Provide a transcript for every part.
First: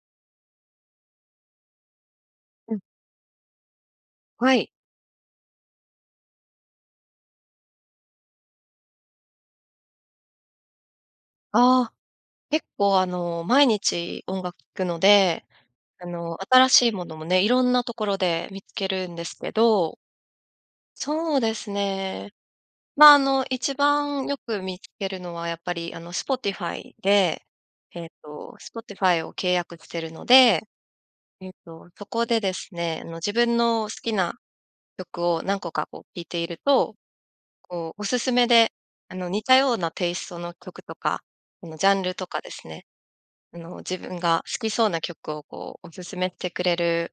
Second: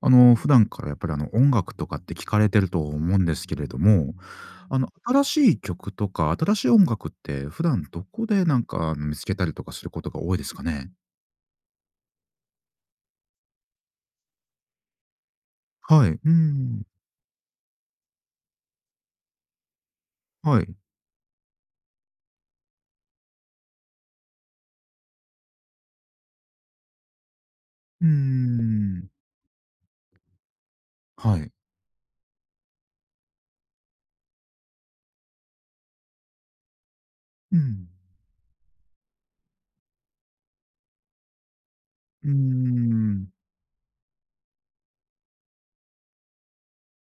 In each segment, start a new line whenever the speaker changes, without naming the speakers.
あの、普段からやっぱりあの音楽とかって聴かれてる
うん。
と思うんですけれども、
はい。
あの新しい曲とか新しい音楽って、普段どこで、なんか、見付けたりとかすることが多いですかね？
ああ。結構あの、毎日音楽聴くので、
は
あ
い。うー
の、新
ん。
しいものもね、色んなところで見付けるんですけど。
はい。
そうですね。まあ、あの、一番よく見付けるのはやっぱりあの、Spotify で、
うー
えっと、
ん。
Spotify を契約してるので、
は
え
い。
っと、そこでですね、あの、自分の好きな曲を何個かこう聴いていると、
うん。
こうお勧めであの、似たようなテイストの曲とか、あの、ジャンルと
うー
かですね、
ん。
あの、自分が好きそうな曲をこうお勧めてくれる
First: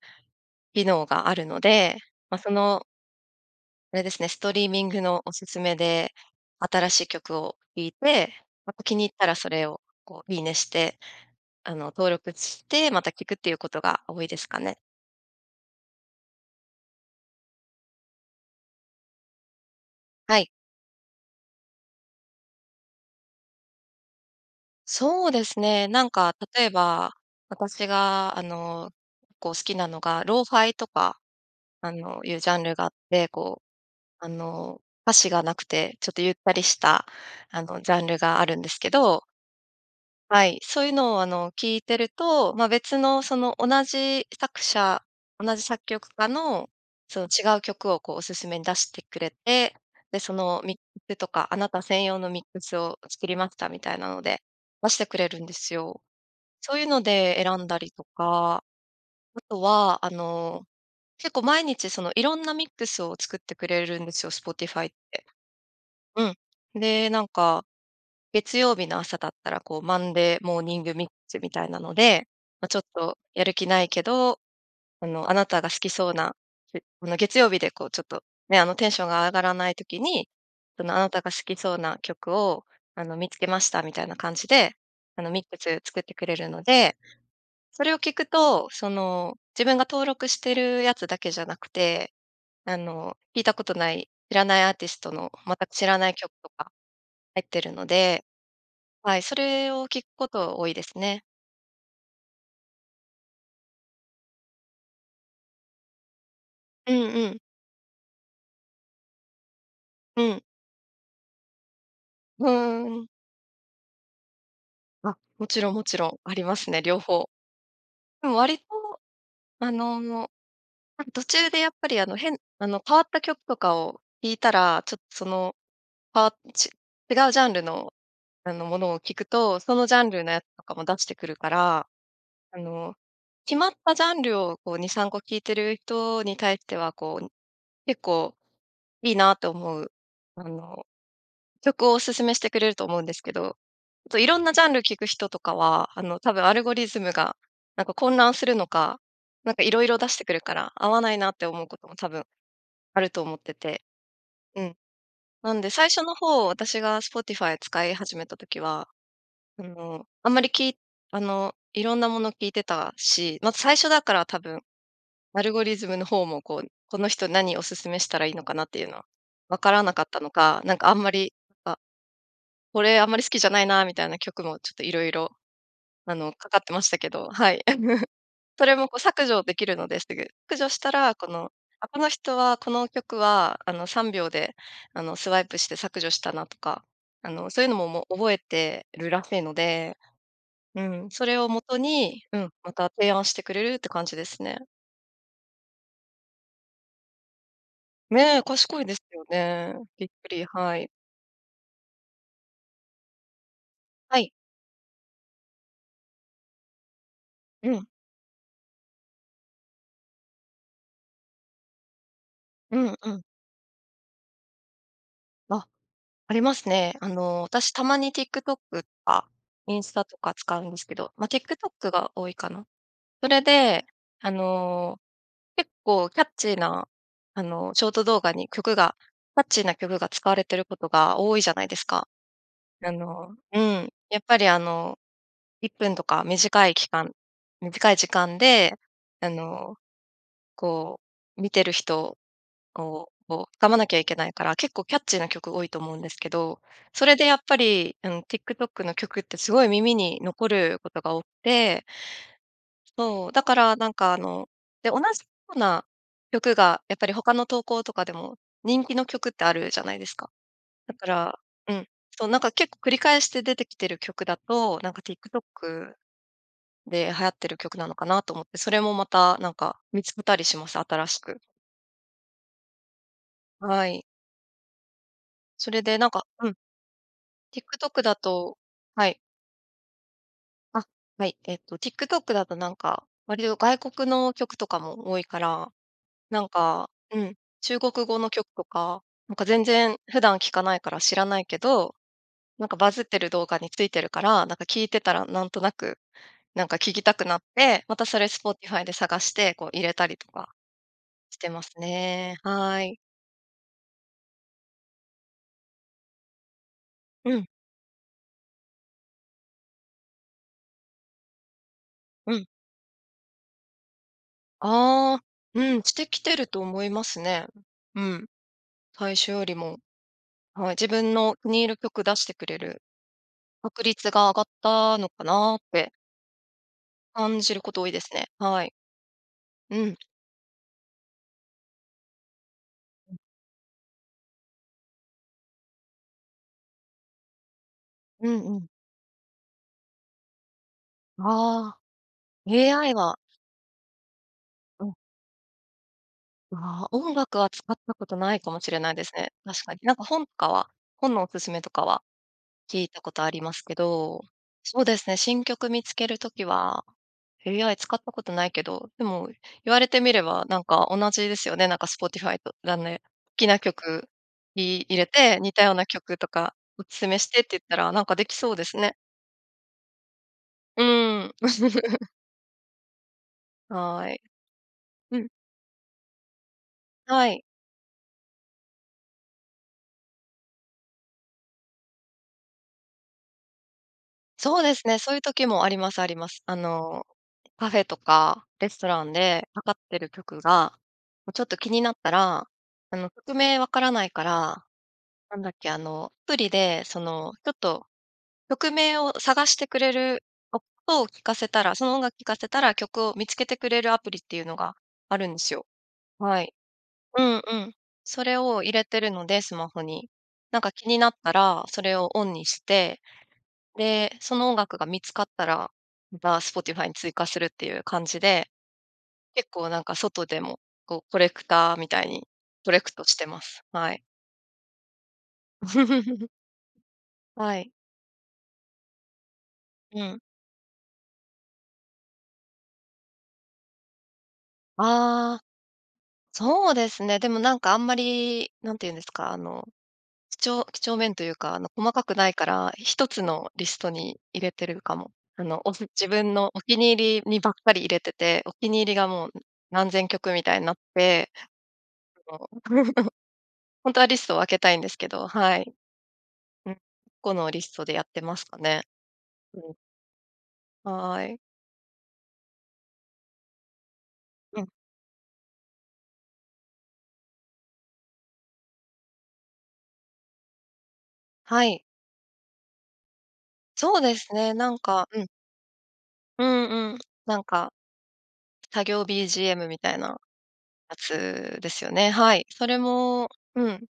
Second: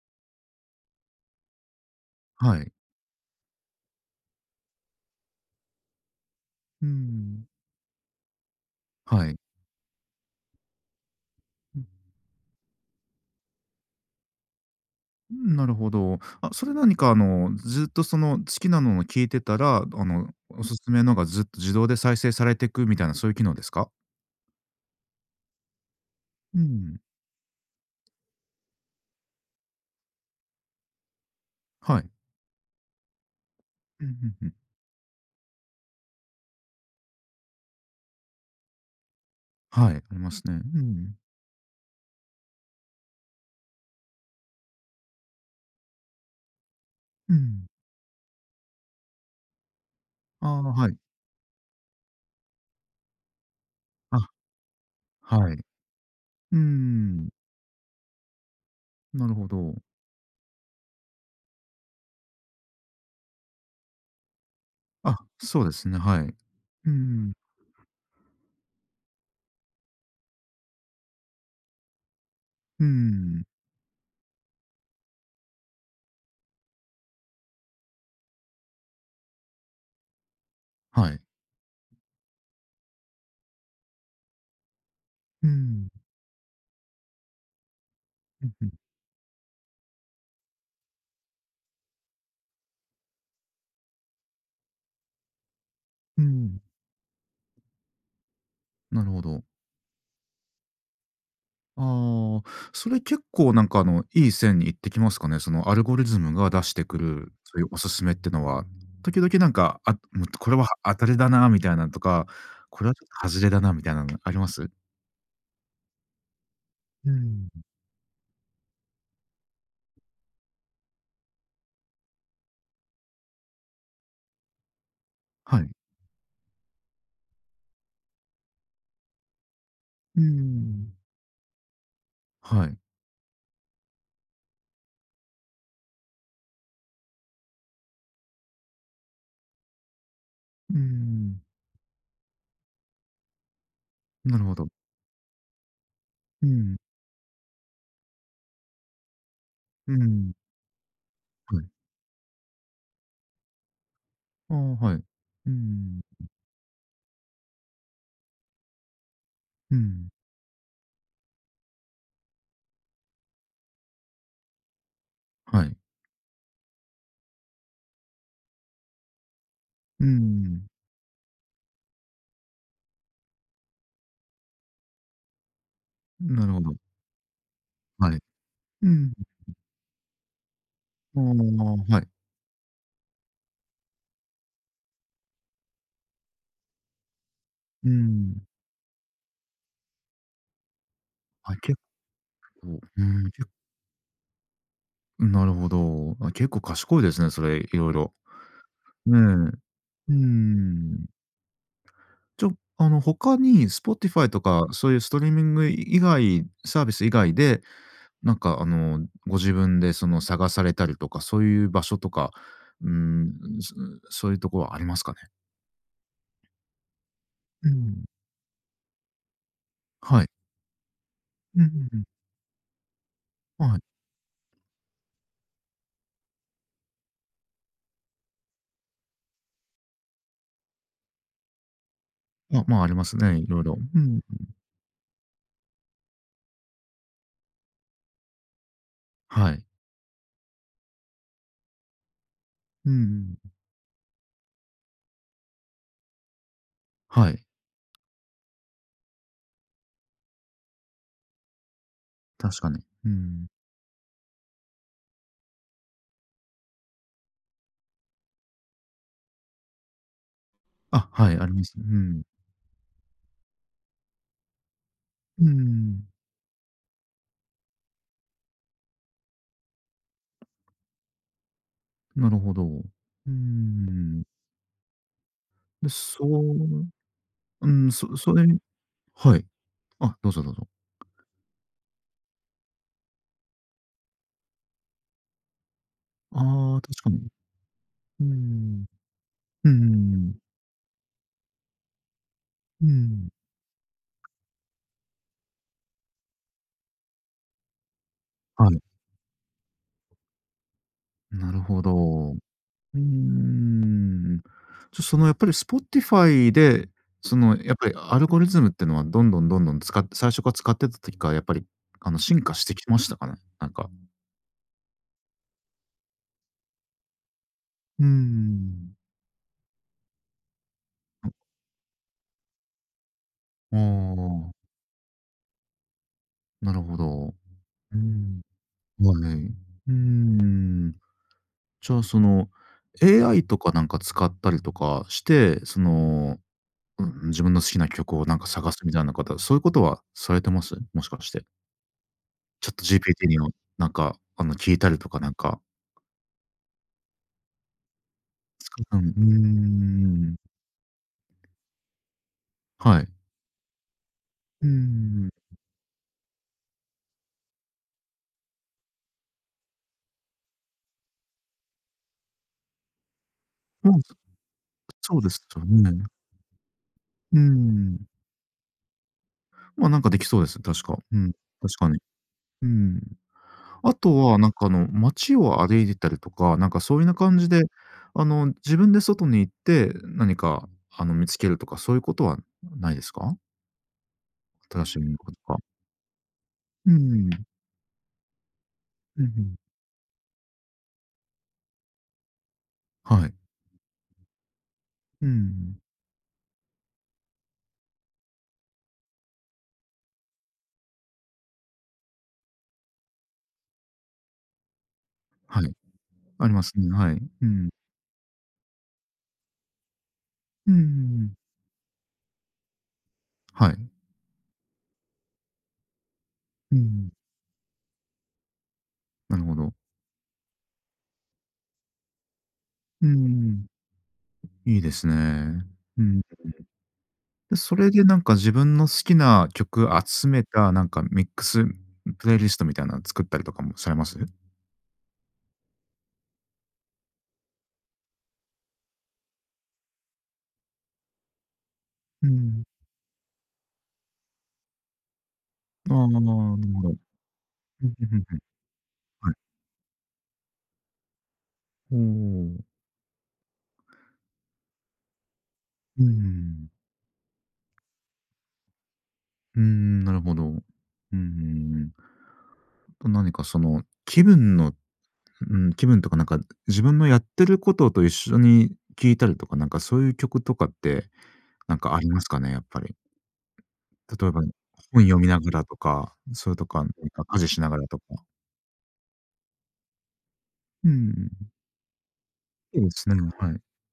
機能があるので、ま、そ
はい。
のあれですね、ストリーミングのお勧めで、
うー
新しい曲
ん。
を聴いて、また気に入った
は
ら
い。
それをこう、いいねして、あ
う
の
ん。
登録して、また聴くっていうことが多いですかね。
うん、なるほど。あ、それ、何か、あの、ずっと、その、好きなのの聞いてたら、あの、
はい。
お勧めのが、ずっと自動で再生されてくみたいな、そういう機能ですか？
そうですね、なんか、
う
例え
ん。
ば、私が、あの、こう、好きなのが、Lo-Fi とか、あ
はい。
の、いうジャンルがあって、こ
うんう
う、あ
んうん。
の、歌詞がなくて、ちょっとゆったりした、あの、ジャンルがあるんですけど。
はい、あります
は
ね。
い、
うー
そういうの
ん。
を、あの、聴いてると、まあ、別の、その、同じ作者同じ作曲家の、その、
う
違う
ん。
曲を、こう、お勧めに出してくれて、で、そ
あ
の
あ、
ミッ
はい。
クとか、あなた専用のミックスを作りました、みたいな
あ。
ので出してくれるんで
はい。う
すよ。
ー
そうゆうの
ん。
で選んだりとか。
なる
あ
ほ
と
ど。
は、あの、結構毎日その、色んなミックスを作ってくれるんですよ、Spotify っ
あ、
て。
そうですね、はい。
う
う
ん。
ー
で、なん
ん。
か、月曜日の朝だったら、こう、マンデーモーニングミックスみたいなので、ま、ちょっ
うー
と
ん。
やる気ないけど、あの、あなたが好きそうな [unintelligible] あの月曜日で、こう、ちょっとね、あの、テンションが上がらない時に、その、あ
は
なた
い。
が好きそうな曲を、あの、見付けました、みたいな感じで、あの、ミッ
う
クス
ん。
作ってくれるので。それを聴く
うんう
と、
ん。
その、自分が登録してるやつだけじゃなくて、あの、聴いたことない、知らないアーティストの、全く知らない
うー
曲と
ん。
か入ってるので、
なる
は
ほ
い、そ
ど。
れを聴くこと多いですね。
あ、それ結構なんかあの、いい線に行ってきますかね。そのアルゴリズムが出して
う
く
んう
る、
ん。
そういうおすすめってのは、時々なんか、あ、う
う
んと、
ん。
「これは、は当たりだな」みたいなんとか、
ふー
「これはちょ
ん。
っと外れだな」みたいなのあります？
あ、もちろんもちろん、ありますね、両
うー
方。
ん。
でも割と、あの、多分、途中でやっぱりあの変あの変わった曲とかを聴いたら、ちょっとその、
はい。
ぱち違うジャンルの、あの、ものを聞くと、そのジャン
う
ルのやつとかも
ん。
出してくるから、あ
はい。
の、決まったジャンルをこう2、3個聴いてるとに対してはこう、結構いいなと思う、あ
うー
の、
ん。
曲をお勧めしてくれると思うんですけど、っと色
なる
んな
ほ
ジャ
ど。
ンル聴く人とかは、あの多分
う
アルゴ
ん。
リズムが、なんか混乱するのか、なんか色
う
々出してく
ん。
るから、合わないなって
は
思う
い。
ことも多分あると思ってて。
あ、
うん。
はい。う
なんで最
ん。
初の方、私が Spotify 使い始めた時は、あ
う
の、
ん。
あんまり、きあの、色んなもの聴いてたし、まず最初だから多分、アルゴ
は
リ
い。
ズムの方も、こう「この人何お勧めしたらいいのかな」っていうのは、わからなか
うー
ったのか、
ん。
なんかあんまり、「あ、これあんまり好きじゃないな」みたいな曲もちょっと色々、あ
う
の、
ん、な
か
る
かっ
ほ
て
ど。
ましたけど、はい。
はい。
それも
うん
こう、
んん。
削除できるのですぐ。削除したら
あ
この「あ、
あ、は
この
い。
人はこの曲はあの3秒で、あのスワイプして削除したな」とか、あのそういうのも、
う
もう覚え
ん。
てるらしいので、うん、それを
あ、
元
結
に、うん、ま
構、
た
う
提案
ん、
して
け
くれるって感じですね。
ん、なるほど。あ、結構賢いですね、それ、いろいろ。
ね、賢いです
ね。
よ
う
ね。びっ
ー
くり、はい。
ん。ちょあの、他に
は
Spotify
い。
とかそういうストリーミングい以外サービス以外で、
うん。
なんかあの、ご自分でその、探されたりとかそういう場所とか、
う
うーん、
ん
う
うん。
ん、その、そういうとこはありますかね？
あ、ありますね。あの、
う
私たま
ん。
に TikTok とかインスタと
はい。
か使うんですけど、ま、
うんうん
TikTok
うん。
が多いかな。それ
はい。
で、あの、結構キャッチーなあの、ショート動画に曲がキャッチーな曲が使われてることが多いじゃないですか。
あ、まあ、あ
あ
ります
の
ね、い
う
ろいろ。
ん、
うん、
やっ
う。
ぱりあの、1分とか短い期間短い時間で、あ
はい。
の、こう、見てる人を
うん
こう
う
こ
ん。
う、掴まなきゃいけないから結構キャッチーな曲多いと思うんですけど、それで
は
やっ
い。
ぱりあの、TikTok の曲ってすごい耳に残ることが多くて
確かに。う
そう、だ
ん。
からなんかあので、同じような曲がやっぱりほかの投稿とかでも、人気の曲ってあるじゃないですか。だか
あ、はい、
ら
ありま
う
す。う
ん。
ん。
そう、なんか結構繰り返して出てきてる曲だと、なんか
うー
「TikTok
ん。
で流行ってる曲なのかな？」と思って、それもまたなんか見つけたりします、新しく。
なるほど。うー
はい。
ん。
それ
で、
でなん
そ
かうん。
ううん、
TikTok
そ
だ
それ
と
に
はい。
はい。あ、どうぞどうぞ。
あ、はい、えっと、TikTok だとなんか、割と外国の曲とかも多いから、なん
あ、
か
確か
う
に。
ん、中国語
う
の曲と
ん。
か、なんか全
うん
然
う
普段
ん。
聞かないから知らないけど、なんか
う
バズって
ん。
る動画についてるから、なんか聞いてたらなんとなく、なんか聞きたくなって、またそれ
はい。
Spotify で探して、こう入れたりとかして
なる
ます
ほど。う
ね。はい。
ーん。じゃ、そのやっぱり Spotify で、そ
うん。
のやっぱりアルゴリズムっていうのはどんどんどんどん使って、最初から使ってた時からやっぱり、あの
う
進
ん。
化してきてましたかね、なんか。
ああ、うん、してきてると思いますね。う
う
ん、
ん。
最初よりも。はい、自分
うん。
の気に入る曲出してくれる
あ
確率が上がっ
あ。
たのかなって
なるほど。
感じること多い
うー
ですね。
ん。
はい。
まあね。
う
うー
ん。
ん。じゃあ、その
うん。
AI とかなんか使ったりとかして、その、うん、自分の好きな曲を
う
なんか
んうん。
探すみたいなことは、そういうことはされてます？もしかして。
ああ、AI は
ChatGPT にもなんかあの、聞い
う
た
ん。
りとかなんか。
あ、音楽は使ったことないかもし
つ
れ
かっ
ない
たん
です
うー
ね、確かに。なんか本と
ん。
かは、本のお勧めとかは聞い
は
た
い。
ことありますけど、
うー
そうですね、
ん。
新曲見つける時は、AI 使ったことないけど、でも言われてみればなんか同じですよね、なんか Spotify と、だんね好きな
うん。
曲に入れ
そうで
て、
す
「似
よ
たような
ね。
曲とかお勧めし
う
て」
ー
って言ったら、なん
ん。
かできそうですね。
まあ、なんかできそうですね、確
う
か。う
ーん。
ん。確かに。うーん。あ
は
と
い。
はなんかあの、
うん。
街を歩いてたりとか、なんかそういな
は
感
い。
じで、あの、自分で外に行って何かあの、見つけるとか、そういうことはないですか？
そうで
新
す
し
ね、
い
そ
音
ういう
楽と
時
か。
もありますあります。あ
う
の、
ーん。
カフェとかレストラン
うんう
で
ん。
かかってる曲が、こうちょっと気になったら、あの
は
曲
い。
名分からないから、
うー
なんだっけ、あ
ん。
の、アプリでその、ちょっと、曲名を探してくれる、音を聞かせたらその音楽聞かせたら曲を見つけてくれるアプリっていうのがあるんです
は
よ。
い。
は
あ
い。
りますね、は
う
い。
ん
う
う
ん。
ん。それを入れてるので、スマホに。なん
う
か
んうん
気になっ
うん。
たらそれをオンにして、
はい。
で、その音楽が見つかったら、また、
うんう
Spotify に追
ん。
加するっていう感じで、
なる
結
ほ
構
ど。
なんか外でも、こうコレクターみたいに、コレクト
うー
してま
ん。
す。
ん。
はい。
いいですね。うんん。
は
で、
い。
それでなんか自分の好きな曲
うん。
集めたなんかミックスプレイリストみたいなの作ったりとかもされます？
ああ。そうですね、でも、なんか、あんまり何ていうんですか、あの、きちょう几帳面というか、あの、細かく
う
ないか
ん。
ら、1つのリストに入れてるかも？あの、おす
あ、ああ、
自
ん、
分のお気
ほ
に
ど
入りにばっかり
ふ
入
ん、
れ
ふふ
て
ふん、
て、お気に入りがもう
はい。
何千曲みたいなって、
ほ
あの、
お。
ほんとはリストを分けたいんですけど、はい。
ううー
う
ん。
ん、このリストでやってますかね。う
う
ん。
ん、なるほど。うんう
はい。
ん。あと何かその気分
うん。
のうん、気分とかなんか、自分のやってることと一緒に聞いたりとか、なんかそういう曲とかって
は
なん
い。
かありますかね？やっぱり。
そうで
例え
す
ば、
ね、なん
本
か
読
うん。
みながらとか、
う
それとかな
んうん、
にか、
な
家
ん
事しな
か
がらとか。
作業 BGM みたいな
うー
や
ん。
つですよね。はい。それ
おおっすね、
も
はい。
うん。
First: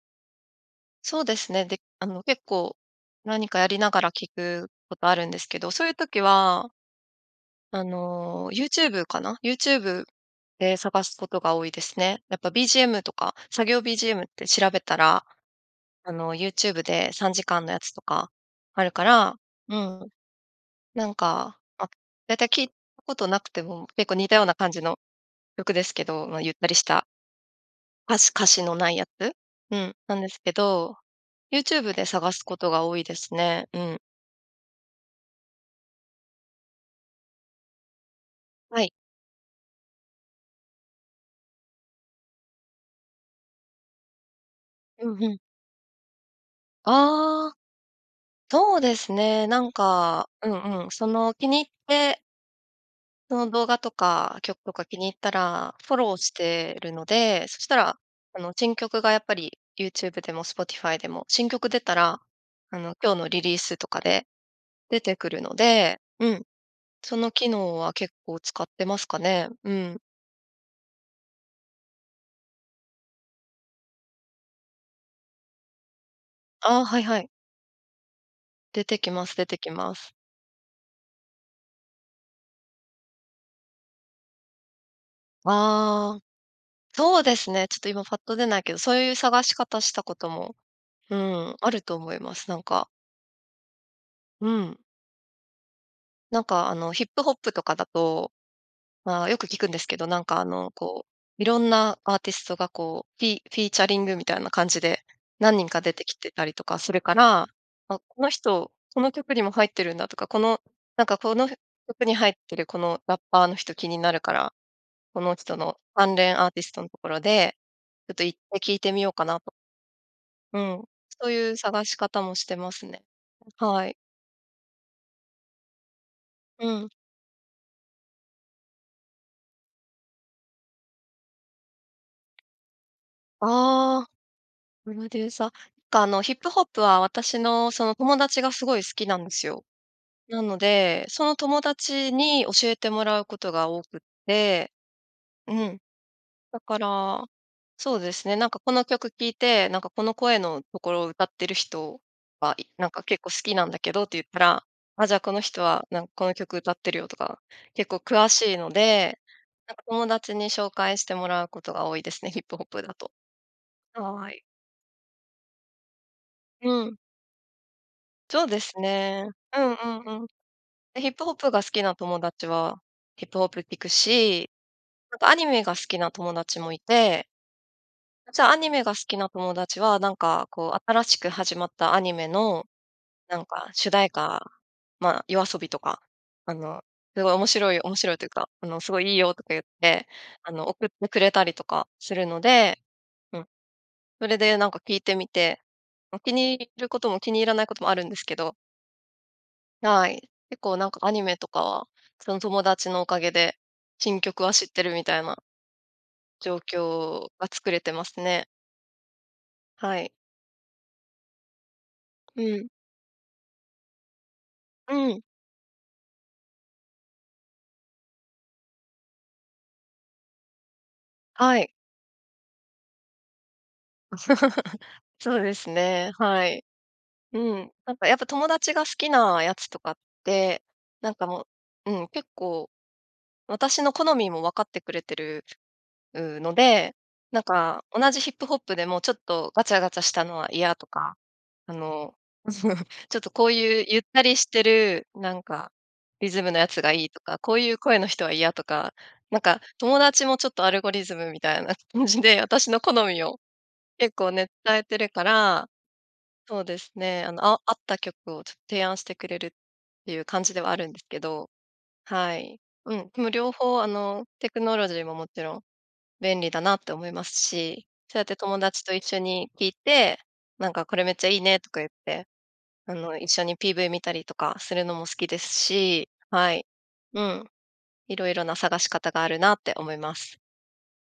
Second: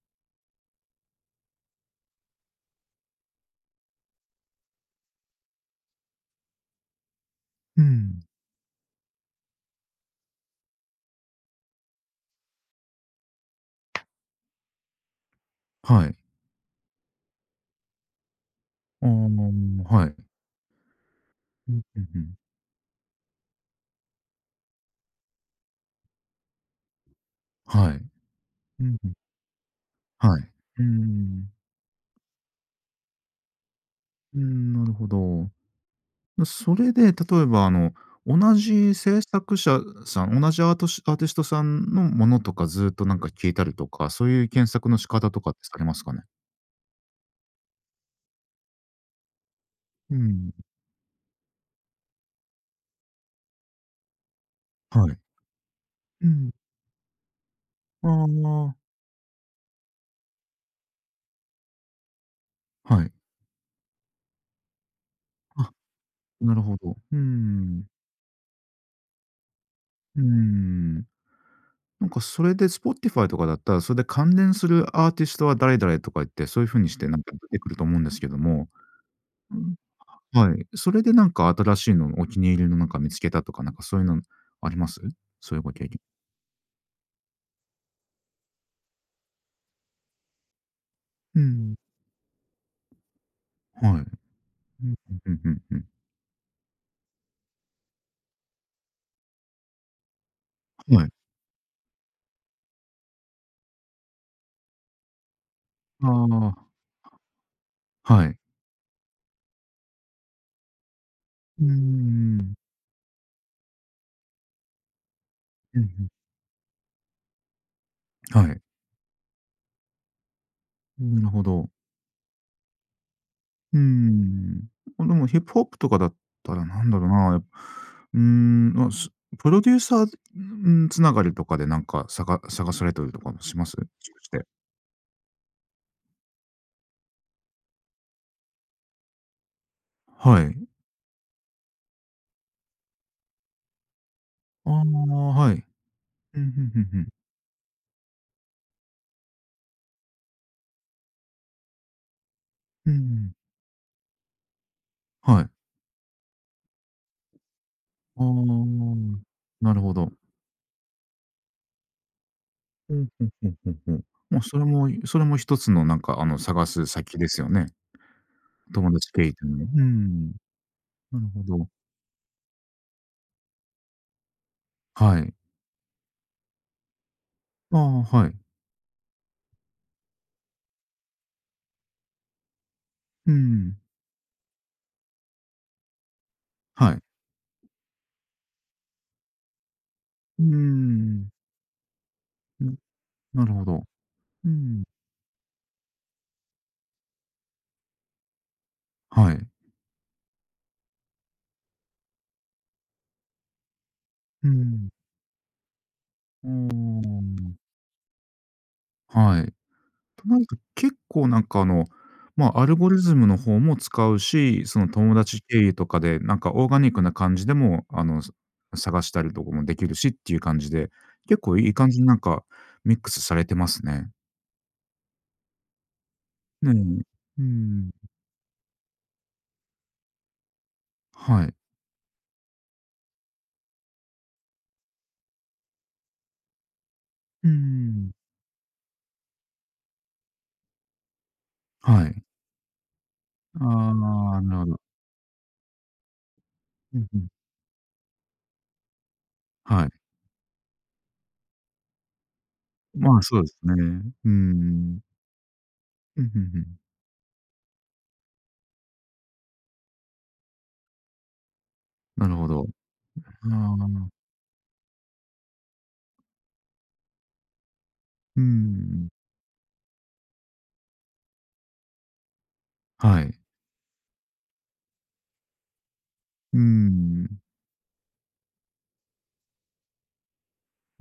そうですね。で、あの、結構、何かやりながら聞くことあるんですけど、そういう時は
う
あ
ん。
の、YouTube かな？YouTube で探すことが多いですね。やっぱ BGM とか、作業 BGM って調べたら、
は
あ
い。
の、YouTube で3時間のやつとかあるか
ああ、
らう
は
ん。
い。
なんか、
うん、
あ、
うう
だい
ん。
たい聞いたことなくても、結構似たような感じの曲ですけど、ま、ゆったりした
はい。
歌詞歌詞の
う
ない
ん
や
うん。
つ？うん、なんで
は
す
い。
け
うー
ど、
ん。
YouTube で探すことが多いですね。うん。
うーん、なるほど。まあ、それで、例えば、あの、同
はい。
じ制作者さん、同じアートシアーティストさんのものとか、ずっと、なんか聴いたりとか、そういう検索の
う
仕
んう
方
ん。
とかってされますかね？
ああ。そうですね、なん
う
か、う
ん。
んうん、その、気に入ってその動画とか、曲とか気に
は
入っ
い。
たらフォロー
う
し
ん。
てるので、そしたら、
あ
あの、新
あ。
曲がやっぱり YouTube でも Spotify でも、新曲出たら、あの、
は
今
い。
日のリリースとかで、出てくるの
あ、
で、うん、
なるほど、
そ
う
の機能
ん。
は結構使ってますかね。うん。
うーん。なんかそれで Spotify とかだったら、それで関連するアーティストは誰々、とか言って、そういう風
ああ、
にし
はい
て、な
は
ん
い。
か出てくると思うんですけども。
出てきます出
う
てき
ん。
ます。
はい。それで、なんか、新しいの、お気に入りの、なんか見つけたとか、なんか、そうゆうのあります？そうゆう、ご経験。
ああ、そうですね、ちょっと今パッと出ないけど、そういう探し方したことも、う
う
ん、あ
ん。
ると思います、なんか。
はい。う
うん。
んうんうんうんうん。
なんかあのヒップホップとかだと、まあ、よく聞くんですけど、なんかあの
は
こ
い。
う、色んなアーティストがこう、フィフィーチャリングみたいな感じで、何人か出てきてたり
あ
とかするから、あ、
あ。
こ
は
の
い。
人、この曲にも入ってるんだとか、この、なんかこの
うー
曲に入って
ん。
るこのラッパーの人、気になるから、この人の
うんうん。
関連アーティストのところで、ちょっと一
は
回
い。
聴いてみようかなと。うん、
ん、な
そ
る
う
ほ
いう
ど。
探し方もしてますね。
う
はい。
ん、ま、でもヒップホップとかだったら
う
な
ん。
んだろうな、うーん、ま、すプロデューサーうーん、繋がりとかでなんかさが探されたりとかもします？も
あ、
しかして。
プロデューサ、かあのヒップホップは私の、その友達がすごい好きなんですよ。
は
なの
い。
で、その友達に教えてもらうことが多くって、
あ、
う
はい。
ん。
ふん
だ
ふんふ
か
んふん。
ら、そうですね、なんかこの曲聴いて、なんかこの声のところを歌ってる人はいな
う
んか結構
ん。
好きなんだけどって言ったら、あ、じゃあこの
はい。
人は、なんこの曲歌ってるよとか、結構
ああ、
詳しいので、
な
なん
る
か
ほ
友
ど。
達に紹介してもらうことが多いですね、ヒップホップだ
ふん
と。
ふんふんふんふん。
はい。
ま、それもいそれも一つのなんかあの探
う
す
ん。
先ですよね。
そうです
友達ペ
ね。
イで
う
も、
ん
う
うんうん。
ん。
で、ヒッ
な
プ
る
ホッ
ほ
プが好
ど。
きな友達は、ヒップホップ聴くし、な
は
んか
い。
アニメが好きな友達もいて
あ、はい。
じゃアニメが好きな友達は、なんかこう新しく始まったアニメの、
うー
なんか
ん。
主題歌、まあ、YOASOBI とか、あの、
はい。
すごい面白い面白いというか、あのすごいいいよとか言って、
うー
あの送ってく
ん。
れたりとかするの
うん、
で、う
な
ん。
るほど。
それ
うー
でなんか
ん。
聴いてみて、ま、気に入ることも気に入らないこともあるんですけど。
はい。
はい、結構なんかアニメとかは、その友達のおかげで新曲
う
は知って
ん。
るみたいな
うー
状況が
ん。
作れてますね。
はい。
はい。
なんか、結構なんか、あの、
う
まあ、ア
ん。
ルゴリズムの方も使うし、その、
う
友
ん。
達経由とかでなんかオーガニックな感じでも、あの、さ探したりとかもできるしっていう感じで、結構
は
い
い。
い感じになんかミックスされてますね。
そうですね、はい。
うん。
う
うー
ん。なんか、
ん。
やっぱ友達が好きなやつとかって、なんか
は
も
い。
ううん、結構、私の好みも分かってくれてる、う、ので、なん
うー
か同
ん。
じヒップホップでも、ちょっとガチャガチャしたのは嫌とか、あ
は
の、
い。
その、ちょっとこういうゆったり
ああ、
して
なる
る、なんか、リズムのやつが
う
い
ん、
い
ふ
と
ん。
か、こういう声の人は嫌とか。なんか
はい。
友達もちょっとアルゴリズムみたいな、むじで、私の好
ま
み
あ、そ
を
うですね。
結
うー
構ね、伝えて
ん。
るから、
うん、ふんふ
そうで
ん。
すね、あの、ああった曲をちょっ、提案してくれるっていう感じではあるんですけど、
なる
は
ほ
い、
ど。は
うん、む両方あ
あ。
の、テクノロジーももちろん便利だなって思いますし、そうやって
うんう
友
ん
達と
う
一
ん。
緒に聞いて「なんか、これめっちゃいいね」とか言って、あの、
は
一
い。
緒に PV 見たりとかするのも好きですし、は
うー
い、う
ん。
ん。色々な探し方があるなって思います。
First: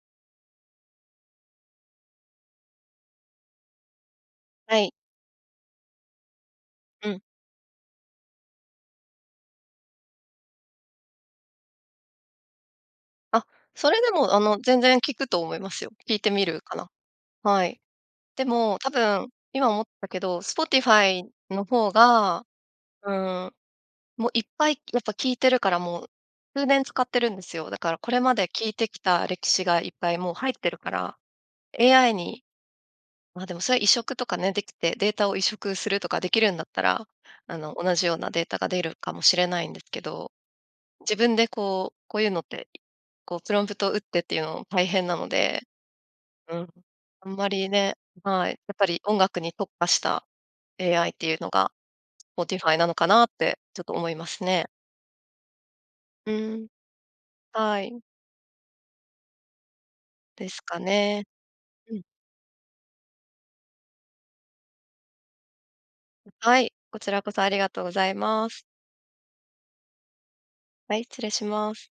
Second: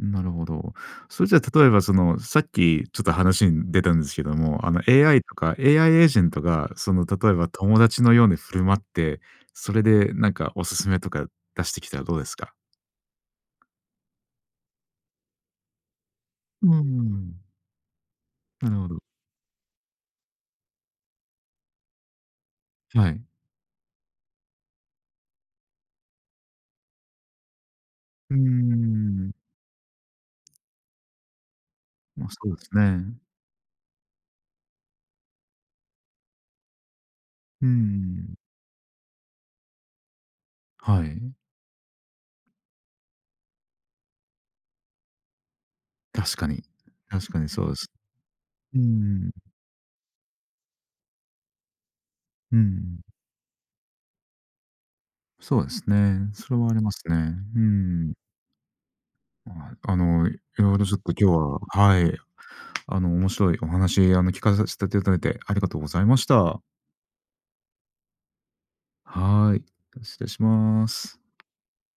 ん、なるほど。それじゃ例えばその、さっきちょっと話に出たんですけども、あ
は
の
い。
AI とか AI エージェントがその
うん。
例えば友達のように振る舞って、それでなんかおすすめとか出してきたらどうですか？
あ、それでもあの、全然聞くと思いますよ。聞いてみるか
う
な。
ん。
はい。で
なる
も、
ほ
多
ど。
分、今思ったけど、Spotify の方が、
は
う
い。
ーん、も、いっぱい、やっぱ聞いてるからもう、数年使ってるんですよ。だからこれ
う
ま
ー
で聞いてきた
ん。
歴史がいっぱいもう入ってるから、AI
ま、そ
に
うですね。
ま、でもそれは移植とかね、できてデータを移植するとかできるんだったら、あ
う
の、同じような
ん。
データが出るかもしれないんですけど、
は
自
い。
分でこう、こういうのって、こうプロンプト打ってっていうのも大変なので。
確か
う
に、
ん、
確
あん
か
ま
にそ
り
うです。
ねはい。やっ
う
ぱり音
ん。
楽に特化した AI っていうのが
う
Spotify なの
ん。
かなってちょっと思いますね。
そうですね。
う
それ
ん。
はありますね。う
はい。
ん。ああ、あの、い
です
ろい
か
ろちょっと
ね。
今日は、
う
は
ん。
い、あの、面白いお話、あの、聞かさしたていただいてありがとうございまし
は
た。
い、こちらこそありがとうございます。
はい、だ、失礼しま
はい。
す。
失礼します。